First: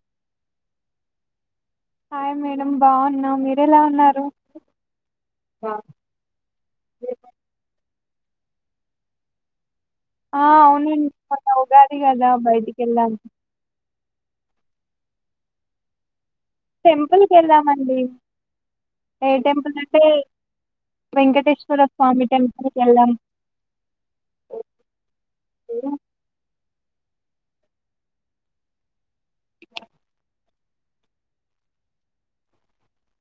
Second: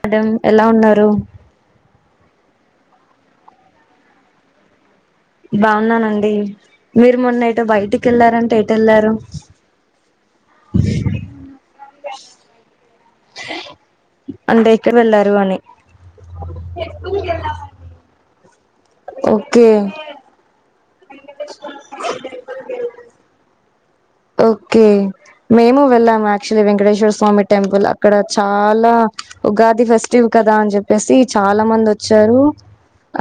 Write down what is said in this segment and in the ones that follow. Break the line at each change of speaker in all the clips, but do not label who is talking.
Madam ఎలా ఉన్నారు
hi madam బాగున్నాం మీరు ఎలా ఉన్నారు
బాగున్నానండి మీరు మొన్న ఎటో బయటికి కెళ్లారంటే ఎటు వెళ్లారు
ఆ అవున అండి మొన్న ఉగాది కదా బయటికి వెళ్ళాం
అంటే ఎక్కడి వెళ్ళారు అని
టెంపుల్ కి వెళ్లామండి ఏ
ఓకే
టెంపుల్ అంటే వెంకటేశ్వర స్వామి టెంపుల్ కి వెళ్ళాం
ఓకే మేము వెళ్ళాము యాక్చువలీ వెంకటేశ్వర స్వామి టెంపుల్ అక్కడ చాలా ఉగాది ఫస్టు కదా అని చెప్పేసి చాలా మంది వచ్చారు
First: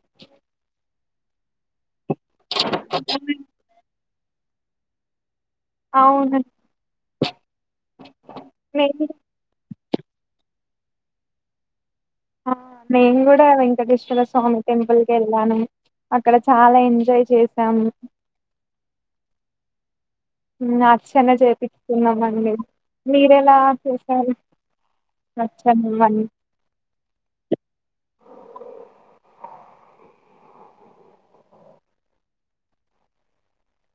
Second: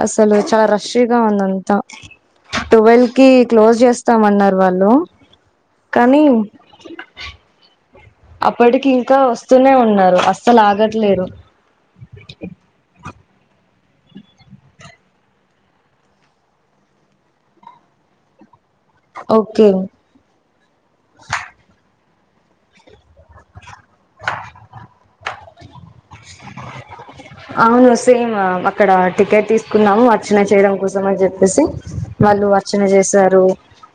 అసలు చాలా రష్ గా ఉందం ట్వెల్వ్ కి క్లోజ్ చేస్తామన్నారు వాళ్ళు కానీ
అవును
అప్పటికి
నేను
ఇంకా వస్తూనే న్నారు అస్సలు ఆగట్లేదు
నేను కూడా క్క వెంకటేశ్వర స్వామి టెంపుల్ కి వెళ్ళాను అక్కడ చాలా ఎంజాయ్ చేశాము
ఓకే
మీరు ఎలా చేసారు
అవును సేమ్ అక్కడ టికెట్ తీస్ కున్నాము అర్చన చేయడం కోసం అని చెప్పేసి, వాళ్ళు అర్చన చేశారు,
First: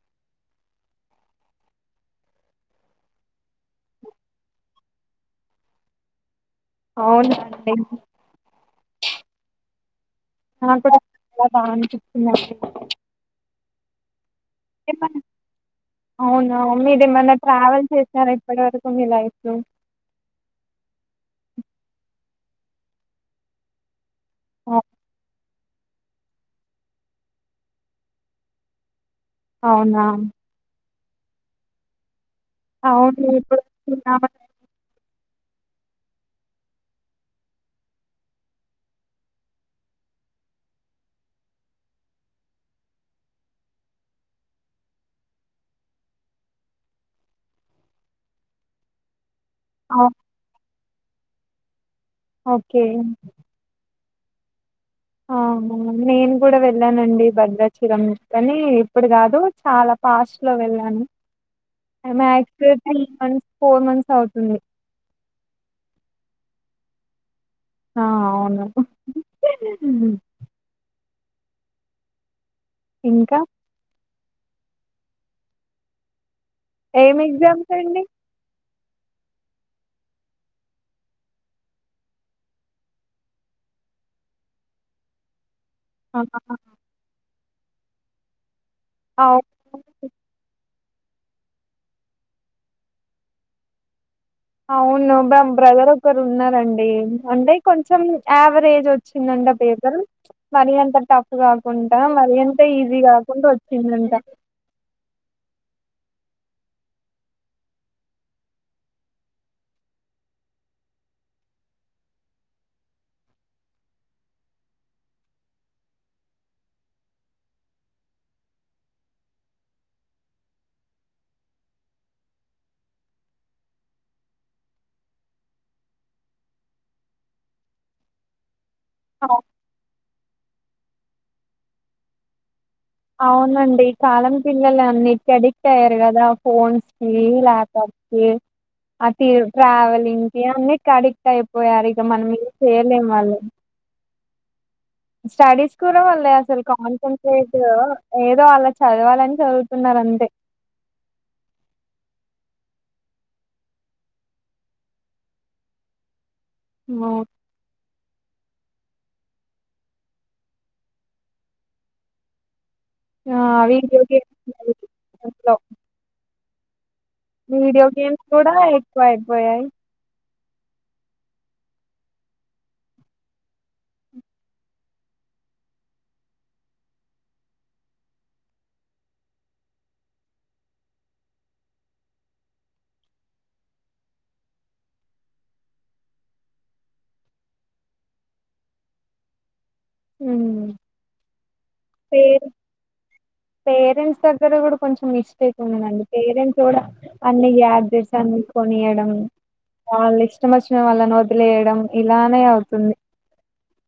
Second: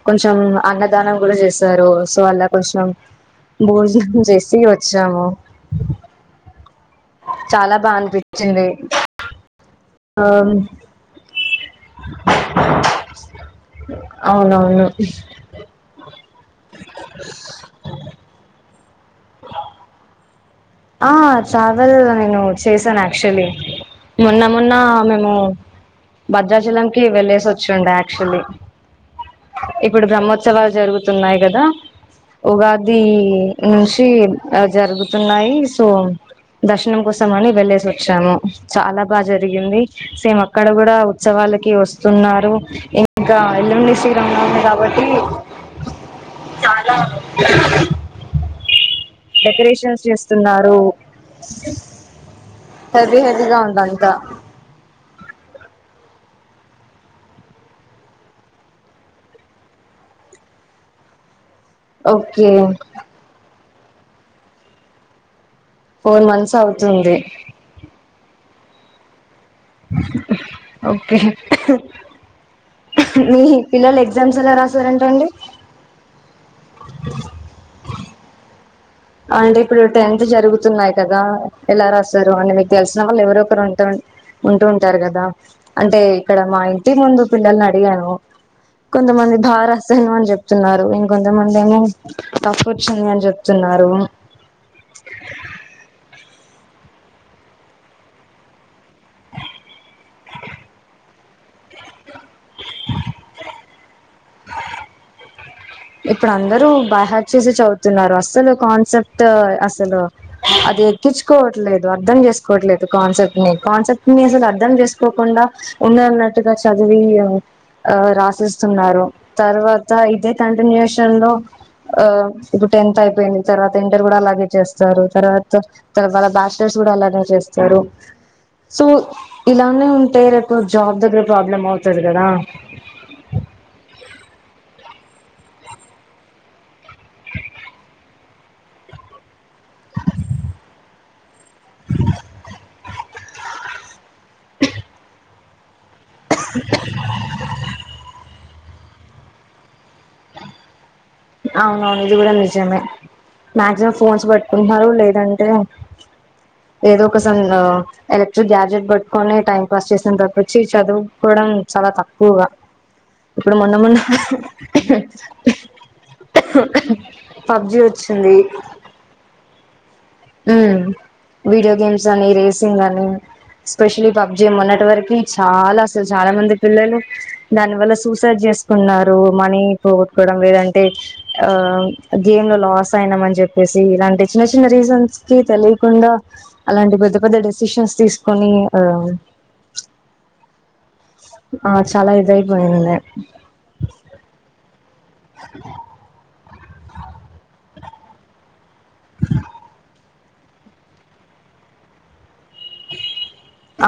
కొంచెం అన్నదానం కూడా చేసారు, సో అలా కొంచెం భోజనం చేసి వచ్చాము
అవునా అండి
చాలా బా అనిపించింది ఆ
నా కూడా చాలా బాగా అనిపిస్తుంది
అవునవును
అవును మీరు ఏమన్నా ట్రావెల్ చేసినారా ఇప్పటి వర మీ లైఫ్ లో
ఆ ట్రావెల్ నేను చేశాను యాక్చువలీ మొన్న మొన్న మేము భద్రాచలంకి వెళ్ళేసి వచ్చుండి యాక్చువల్లీ
అవునా
ఇప్పుడు బ్రహ్మోత్సవాలు జరుగు తున్నాయి కదా ఉగాది
అవును ఇప్పుడు
నుంచి
శ్రీరామనవమి
ఆ జరుగు తున్నాయి సో దర్శనం కోసం అని వెళ్లేసి వచ్చాము, చాలా బాగా జరిగింది, సేమ్ అక్కడ కూడా ఉత్సవాలకి వస్తున్నారు, ఇంకా ఎల్లండి శీరంలో ఉంది కాబట్టి చాలా
ఆ!
డెకరేషన్స్ చేస్తున్నారు
ఓకే
[unintelligible] త్త
ఆ నేను కూడా వెళ్ళానండి భద్రాచలం, కాని ఇప్పుడు కాదు చాలా పాస్ట్ లో వెళ్ళాను.
Okay
max three months four months అవుతుంది
ఫోర్ మంత్స్ అవుతుంది
ఆ! అవును.
ఓ
ఇంకా
మీ పిల్లలు ఎగ్జామ్స్ ఎలా రాశారంట అండి
ఏం ఎగ్జామ్స్ అండి
అంటే ఇప్పుడు టెన్త్ జరుగుతున్నా్ కదా ఎలా రాస్తారు అంటే మీకు తెలిసిన వాళ్ళు ఎవరొ ఒకరు ఉంటూ ఉంటూ ఉంటారు కదా అంటే ఇక్కడ
ఆహా!
మా ఇంటి ముందు పిల్లలని అడిగాను కొంతమంది భా
అవును.
రాసాను అని చెప్తున్నారు ఇంకొంతమందేమో తప్పు ఒచ్చింది అని చెప్తున్నారు రు
అవును బా బ్రదర్ ఒకరు ఉన్నారండీ అంటె కొంచెం యావరేజ్ వచ్చిందంట పేపర్ మరి అంత టఫ్ కాకుండ్ మరి అంత ఈజీగా కాకుండా వచ్చ్ ఎండంట
ఇప్పుడు అందరూ బయ్ హ్యాట్ చేసి చదువుతున్నారు అస్సలు కాన్సెప్ట్ అసలు అది ఎక్కించుకోవట్లేదు అర్ధం చేసుకోవట్లేదు కాన్సెప్ట్ ని కాన్సెప్ట్ ని అసలు అర్ధం చేసుకోకుండా ఉన్నదున్నట్టుగా చదివి రాసిస్తున్నారు తర్వాత ఇదే కంటిన్యూేషన్ లో ఇప్పుడు టెన్త్ అయిపోయింది తర్వాత ఇంటర్ కూడా అలాగే చేస్తారు తర్వాతవాళ్ళ బ్యాచలర్స్ కూడా అలాగే చేస్తారు సో
అవు
ఇలానే ఉంటె రెప్ జాబ్ దగ్గర ప్రాబ్లమ్ అవుతుది కదా
అవునండి కాలం పిల్లలు అన్నిక అడిక్ట్ అయ్యారు కదా ఫోన్స్ కి ల్యాప్టాప్స్ కి ఆ ట్రావెలింగ్ కి అన్నిట్కి అడిక్ట్ అయిపోయారు ఇక మనం ఏద చేయలేము వాళ్ళు స్టడీస్ డా అసల్ కాన్సన్ంట్రేట్ ఏదో అల చదవాలని చదువుతున్నారు అంతే
అవునవును ఇది కూడా నిజమే మాక్సిమం ఫోన్స్ పట్టుకుంటున్నారు లేదంటే ఏదో
హ్మ్.
ఒకసంగ ఎలక్ట్రిక్ గ్యా బెట్ పట్టుకొని టైం పాస్ చేసిన త వచ్చి చదువుకోవడం చాలా తక్కువగా
ఆ
ఇప్పుడు మొన్న మొన్న
వీడియో గేమ్స్ అవి ఇంట్లో
పబ్జి
వీడియో గేమ్స్
వచ్చింది
కూడా ఎక్కువ అయిపోయాయి
ఉమ్ వీడియో గేమ్స్ అని రేసింగ్ అని ఎస్పెషలీ పబ్జి ఏ ఉన్నటి వరకి చాలా అసలు చాలా మంది పిల్లలు దాని వల్ల సూసైడ్ చేసుకున్నారు మనీ పోగొట్టుకోవడం లేదంటే ఆ గేమ్ లో లాస్ అయినం అని చెప్పేసి ఇలాంటి చిన్న చిన్న రీజన్స్ కి తెలియకుండా అలాంటి పెద్ద పెద్ద డెసిషన్స్ తీసుకొని ఆ
ఉమ్
ఆ చాలా ఇదయిపోయింది.
పేరంట్స్ దగ్గర కూడ కొంచెం మిస్టేక్ ఉందండి పేరెంట్స్ కూడా అన్ని యాడ్ చేసారు మీరూ కొనియడం వాల్లిష్ట్ ఇష్టమొచ్చిన వాళ్ళని వదిలేయడం ఇలానే అవు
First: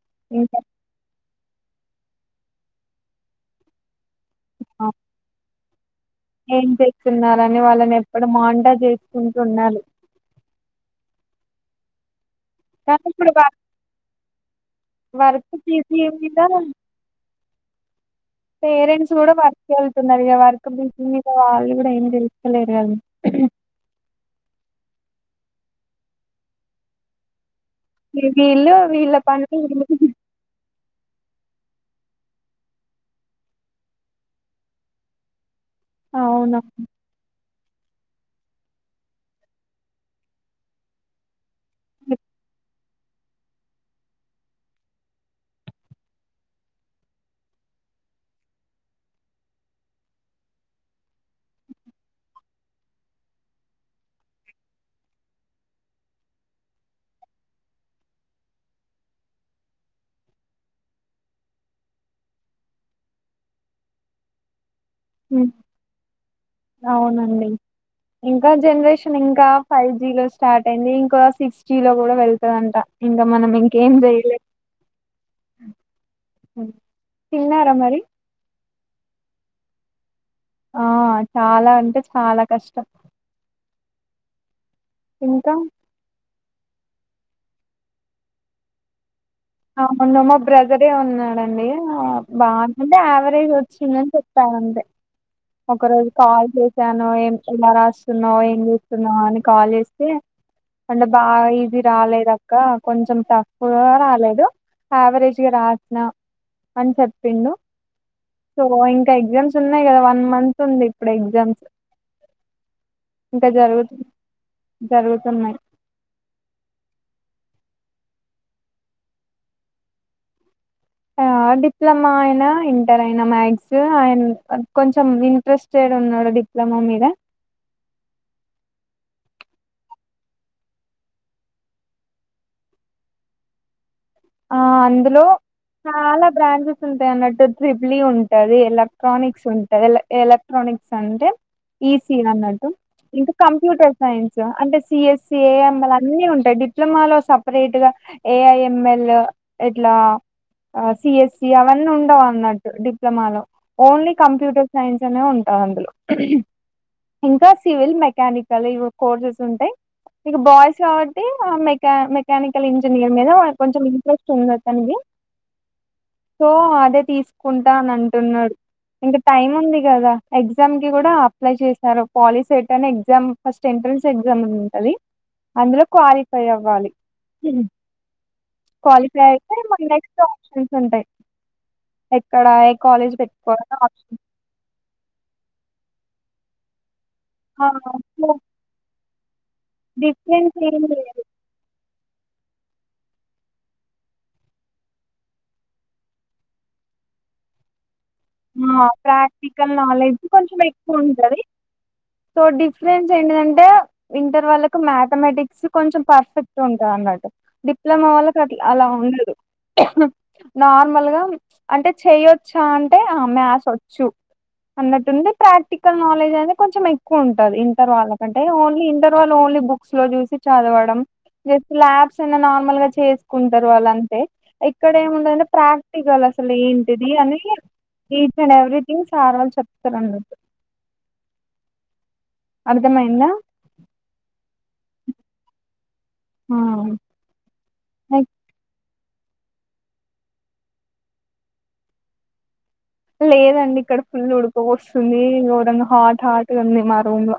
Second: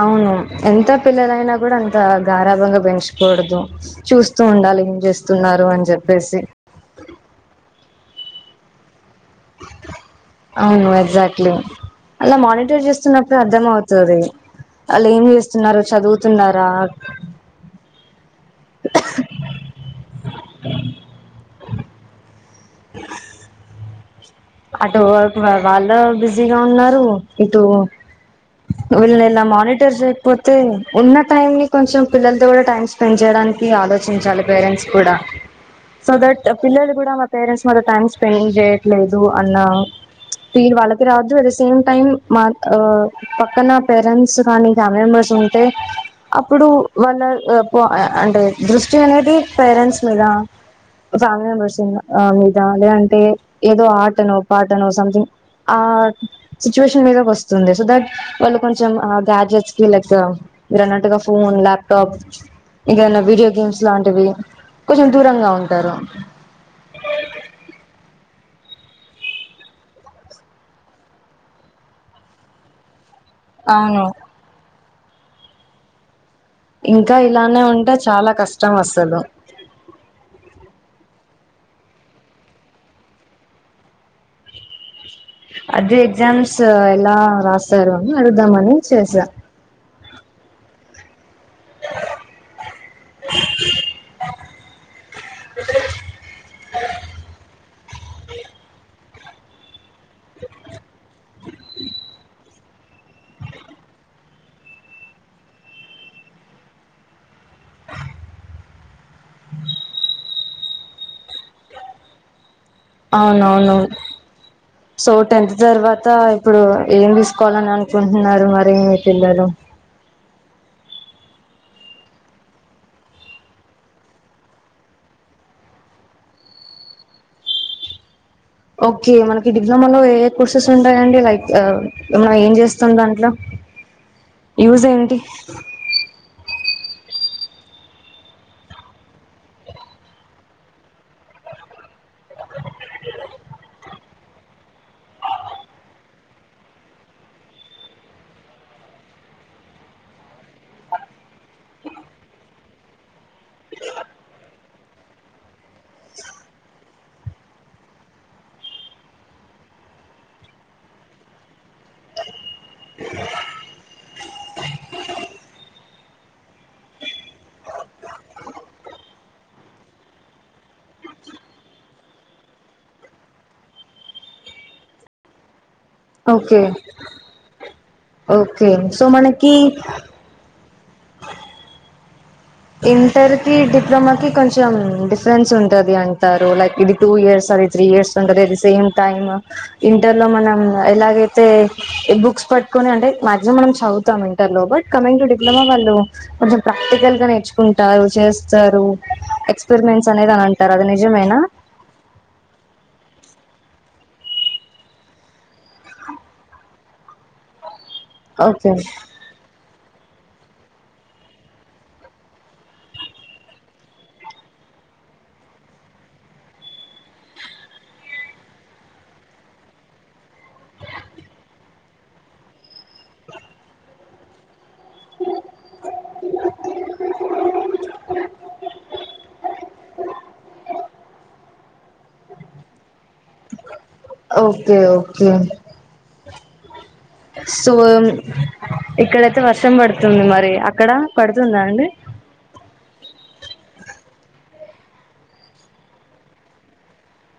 అవును ఎంత పిల్లలైనా కూడ అంత గారాబంగా పెంచుకూడదు చూస్ చూస్తు ఉండాలి ఏం చేస్తున్నారు అనీ
ఏం చేస్తున్నారని వాళ్ళని ఎప్ ఇక్కడ మానిటర్ చేసి
అవును ఎగ్జాక్ట్ ఇట్లో అలా మానిటర్
కానీ ఇప్పుడు
చేస్తున్నప్పుడే
వ
అర్థం అవుతది వాళ్లేం
వర్క్
చేస్తున్నారు
బిజీ మీద
చదువుతున్నారా
పేరెంట్స్ కూడా వర్క్ వెళ్తున్నారు ఇగ వర్క్ బిజి మీద వాళ్ళు కూడా ఏం తెలుసుకోలేరు.
అటు వర్క్లో వాళ్ళు బిజీగా ఉన్నారు. ఇట్ టూ
వీళ్ళు వీళ్ళ
వీళ్ళనీ ఇలా
పనులు
మానిటర్
వీళ్ళ
చేయకపోతే ఉన్నట్ టైమ్ ని కొంచెం పిల్లలతో కూడా టైం స్పెండ్ చేయడానికి ఆలోచించాలి పేరెంట్స్ కూడా సో దట్
అవును
పిల్లలు కూడా మా పేరెంట్స్ మాతో టైం స్పెండ్ చేయట్లేదు. ఉ అన్న ఫీల్ వాళ్ళకి రావద్దు. సేమ్ టైమ్ మావో పక్కన పేరెంట్స్ కానీ ఫ్యామిలీ మెంబర్స్ ఉంటే అప్పుడు వాళ్ళ అంటే దృష్టి అనేది పేరెంట్స్ మీద ఫ్యామిలీ మెంబెర్స్ మీద లేదంటే ఏదో ఆటనో పాటనో సంథింగ్ ఆ సిచ్యువేషన్ మీద వస్తుంది సో దట్ వాళ్ళు కొంచెం ఆ గ్యాడ్జెట్స్ కి లైక్ మీరు అన్నట్టుగా ఫోన్ ల్యాప్టాప్ ఇంక ఏమైన వీడియో గేమ్స్ లాంటివి. కొంచెం దూరంగా
ఉమ్,
ఉంటారు.
అవునండి ఇంకా జనరేషన్ ఇంకా ఫైవ్ జి లో స్టార్ట్ అయింది ఇంకో సిక్స్ జి లో కూడా వెళ్తదంట. ఇంక మనం ఇంకేం
అవును
చెయ్యలేం. అ
ఇంకా ఇలానే ఉంటే చాలా కష్ కష్టం అసలు
ఆ చాలా అంటే చాలా కష్టం. ఇంకా
అదే ఎగ్జామ్స్ స్ ఎలా రాసారు అని అడుగుదామని చేసా
ఆవున్ నామ్ మా బ్రదరే ఉన్నా డన్ డి బాంటే యావరేజ్ వచ్చిందని చెప్పారు అంతే ఒక రోజు కాల్ చేశాను ఏ ఎలా రా స్తున్నావ్ ఏం చూస్తున్నావ్ అని కాల్ చేస్తే అంటే బాగా ఈజీ రాలేదు అక్క కొంచెం టఫ్గా రాలే యావరేజ్ గా రాసిన అని చెప్పిండు సో ఇంకా ఎగ్జామ్స్ ఉన్నాయి కదా వన్ మంత్ ఉంది ఇప్పుడు ఎగ్జామ్స్ ఇంకా
అవునవును
జరుగుతు
సో టెన్త్
జరుగుతున్నాయి
తర్వాత ఇప్పుడు ఏం తీస్ కోలని అనుకుంటున్నారు మరి మీ పిల్లలు
ఆ డిప్లొమా అయిన, ఇంటర్ అయిన, మ్యాథ్స్ అయిన్, కొంచెం ఇంట్రెస్టెడ్ గా ఉన్నాడు డిప్లొమా మీద
ఓకే మనకి డిప్లొమాలో ఏ కోర్సెస్ ఉంటాయంండి లైక్ మన ఏం చేస్తాం దాంట్లో
ఆ
యూజ్ ఏంటి
అందులో చాలా బ్రాంచ్ చెస్ ఉంటాయి అన్నట్టు ట్రిపులీ ఉంటది. ఎలక్ట్రానిక్స్ ఉంటది, ఎలక్ట్రానిక్స్ అంటే ఈసి అన్నట్టు, ఇంకా కంప్యూటర్ సైన్స్ అంటే సిఎస్సి, ఏఎంఎల్ అన్ని ఉంటాయి, డిప్లొమాలో సపరేట్ గా ఏఐఎంఎల్. ఇట్లా సిఎస్సి, అవన్నీ ఉండవు అన్నట్టు డిప్లొమాలో ఓన్లీ కంప్యూటర్ సైన్స్ అనే ఉంటాది. అందులో ఇంకా సివిల్, మెకానికల్, కోర్సెస్ ఉంటాయి. ఇక బాయ్స్ కాబట్టి మెకా మెకానిక్ కల్ ఇంజనీర్ మీద కొంచెం ఇంట్రెస్ట్ ఉందా తనది సో అదే తీసుకుంటా అని అంటున్నాడు, ఇంకా టైమ్ ఉంది కదా. ఎగ్జామ్ కి కూడా అప్లై చేశారు పాలి సెట్ అని ఎగ్జామ్ ఫస్ట్ ఎంట్రన్స్ ఎగ్జామ్ ఉంటది అందులో క్వాలిఫై
ఓకే
అవ్వాలి
ఓకే సో మనకి
ఉంటయి ఎక్
ఇంటర్ కి డిప్లొమాకి కొంచెం డిఫరెన్స్ ఉంటది అంటారు లైక్ ఇది టూ ఇయర్స్
ఆ!
అది త్రీ ఇయర్స్
సో
ఉంటది అది సేమ్ టైమ్ ఇంటర్ లో
డిఫరెన్స్
మనం
ఏం లేదు
ఎలాగైతే ఈ బుక్స్ పట్కొని అంటే మాక్సిమం మనం చదువుతాం ఇంటర్ లో. బట్ కమింగ్ టు డిప్లొమా వాళ్ళు కొంచెం ప్రాక్టికల్ గా నేర్చు కుంటారు.
ఆ ప్రాక్టికల్ నాలెడ్జ్
అనేది అని
కొంచెం
అంటారు అది
ఎక్కువ ఉంటది
నిజమేనా
సో డిఫరెన్ సెంటీ దంటే ఇంటర్ వాళ్ళకు మథమెటిక్స్ కొంచెం పర్ఫెక్ట్ ఉంటంది అన్నట్టు డి ప్ ప్లోమా వాళ్ళకి అట్లా
ఓకే
అలా ఉన్ లేదు నార్మల్గా అంటే చెయొచ్చా అన్ టే మ్యాథ్ వచ్చు అన్నట్టుంది ప్రాక్టికల్ నాలెడ్జ్, అనేది కొంచెం ఎక్కువ ఉంటది. ఇంటర్ వాళ్ళ కంటే, ఓన్లీ ఇంటర్ వాళ్ ఓన్లీ బుక్స్ లో చూసి చదవడం, జస్ట్ ల్యాబ్స్ ఏనా నార్మల్గా చేసుకుంటారు వాళ్ అంతే ఇక్కడ ఏముండంటే ప్రాక్టికల్ అసలు ఏంటిది అని ఈచ్ అండ్ ఎవ్రీథింగ్ సార్ వాల్ు చెప్తారు అన్నట్టు అన్
ఓకే ఓ ఏమిటండి.
ఆ
సో ఇక్కడైతే వర్షం పడుతుంది. మరి అక్కడ పడుతుందా అండి.
లేదండి ఇక్కడ ఫుల్ ఉడుక పోస్తుంది. ఘోరంగా హాట్ హాట్గా ఉంది. మా రూమ్ లో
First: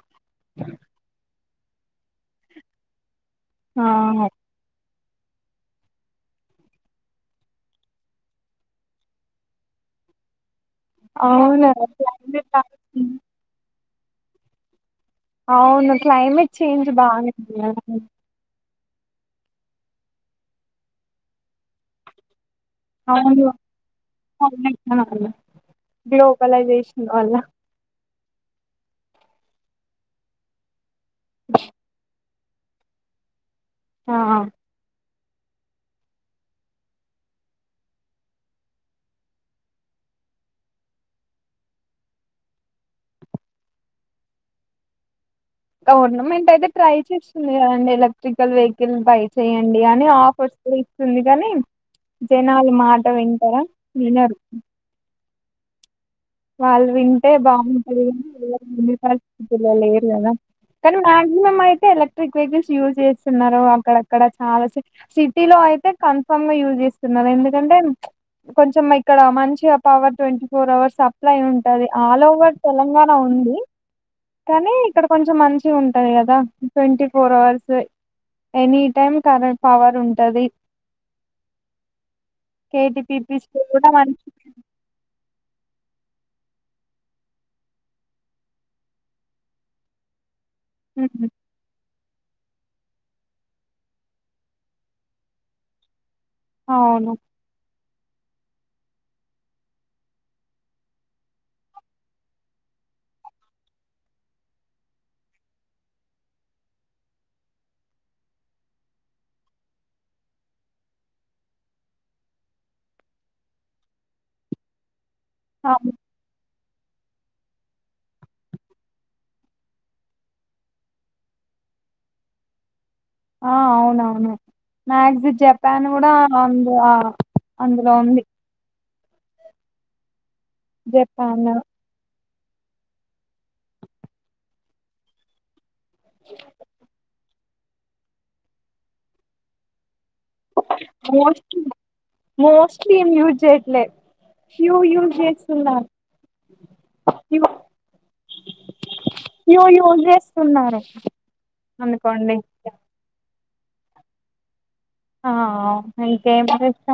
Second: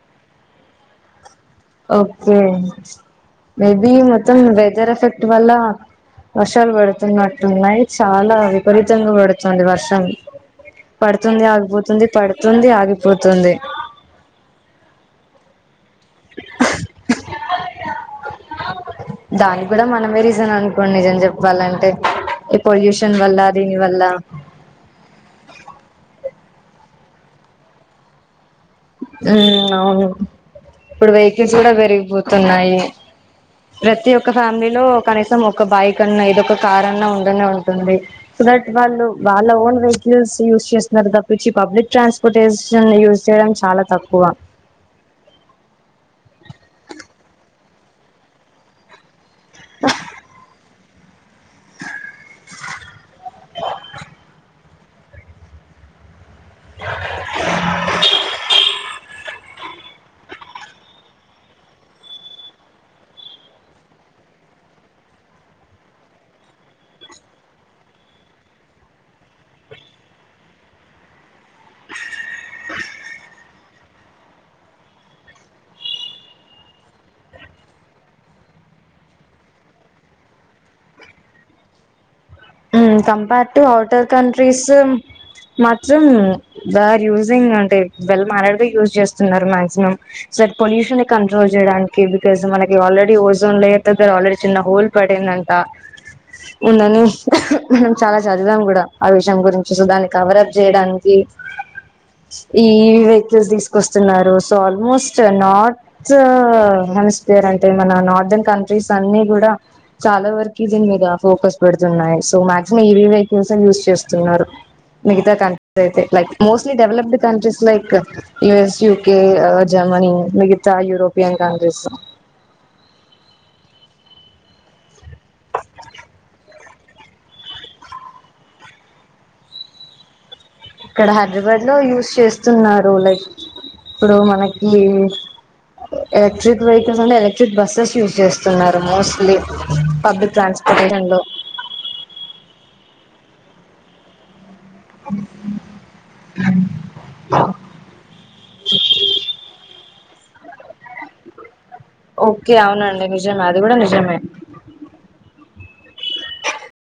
ఓకే
ఆ
మేబి మొత్తం వెదర్ ఎఫెక్ట్ ఇటి వల్ల వర్షాలు పడుతున్నట్టున్నాయి. చాలా విపరీతంగా పడుతుంది వర్షం పడుతుంది,
అవును
ఆగిపోతుంది,
క్లైమేట్
పడుతుంది, ఆగిపోతుంది
అవును క్లైమేట్ చేంజ్ బాగలే [unintelligible]
దానికి కూడా మనమే రీజన్ అనుకోండి. నిజం చెప్పాలంటే పొల్యూషన్ వల్ల
అవును
దీని వల్ల
పోలైజెషన్ వల్ల
హ్మ్ అవును ఇప్పుడు వెహికల్స్ కూడా పెరిగిపోతు తున్నాయి. ప్రతి ఒక్క ఫ్యామిలీలో కనీసం ఒక బైక్ అన్నా ఏదొ ఒక కార్ అన్నా ఉండనే ఉంటుంది. సో దట్ వాళ్ళు వాళ్ళ ఓన్ వెహికల్స్ యూజ్ చేస్తున్నారు. తప్పిచ్చి పబ్లిక్ ట్రాన్స్పోర్టేషన్ యూస్ చేయడం చాలా తక్కువా
గవర్నమెంట్ అయితే ట్రై చేస్తుంది. కదండి ఎలక్ట్రికల్ వెహికల్ పై చెయ్యండి. గాని ఆఫర్స్ ఇస్తుంది కాని జనాలు మాట వింటారా వినరు. వాళ్ళు వింటే బాగుంటది [unintelligible] లేదు కదా కానీ మాక్సిమం అయితే ఎలక్ట్రిక్ వెహికల్స్ యూజ్ చేస్తున్నారు. అక్కడక్కడ చాలా సిటీ లో అయితే కన్ఫామ్ గా యూజ్ చేస్తున్నారు. ఎందుకంటే కొంచెం ఇక్కడ మంచిగా power twenty four hours supply ఉంటది. ఆల్ ఓవర్ తెలంగాణ ఉంది కానీ ఇక్కడ కొంచెం మంచిగా ఉంటది కదా twenty four hours any time current power ఉంటది.
కంపేర్
కేటీపీపీస్
టు
కూడా
ఔటర్
మంచి
కంట్రీస్ మొత్తం బ ఆర్ యూజింగ్ అంటే [unintelligible] యూజ్ చేస్తున్నారు. మాక్సిమం ఇటు సైడ్ పొల్యూషన్
హ్మ్.
కంట్రోల్ చేయడానికి ఎందుకు తెలుసా మనకి ఆల్రెడీ ఓజోన్ లేయార్ దగ్గర ఆల్రెడీ చిన్న హోల్ పడిందంటా మొన్న
అవును
న్యూస్ మనం చాలా చదిదాం కూడా ఆ విషయం గురించి నువ్వు దాన్ని కవర్ అప్ చేయడానికి ఈ వెహికల్స్ తీసుకొస్తున్నారు. సో ఆల్మోస్ట్ నార్త్ హెమస్పియర్ అంటే మన నార్దన్ కంట్రీస్ అన్ని కూడా చాలా వరకు దీని మీద ఫోకస్ పెడుతున్నాయి. సో మాక్సిమం ఇవి వెహికల్స్ యే యూజ్ చేస్తున్నారు. మిగతా
అవును
కంట్రీస్ ఐతే like most developed countries like U. S, U. K, Germany European, countries
ఆ అవునవును మక్సి, జపాన్ కూడా అందు అందులో ఉంది.
ఇక్కడ
జపాన్
హైదరాబాద్ లో యూజ్ చేస్ స్తున్నారు లైక్ ఇప్పుడు మనకి ఎలక్ట్రిక్ వెహికల్స్ అంటే ఎ బస్సెస్ యూజ్ చేస్తున్నారు మోస్ట్లీ పబ్లిక్ ట్రాన్స్పోర్ట్ట్ లో
స్మ్ యూజ్ చెట్లే ఫ్యూ యూస్ చేస్తున్నారు, ఫ్యూ యూస్ చేస్ తున్నారే
ఓకే అవునండి మీర్ నిజమే అది కూడా నిజమే
ఆహ్ ఇంకే చేస్తాం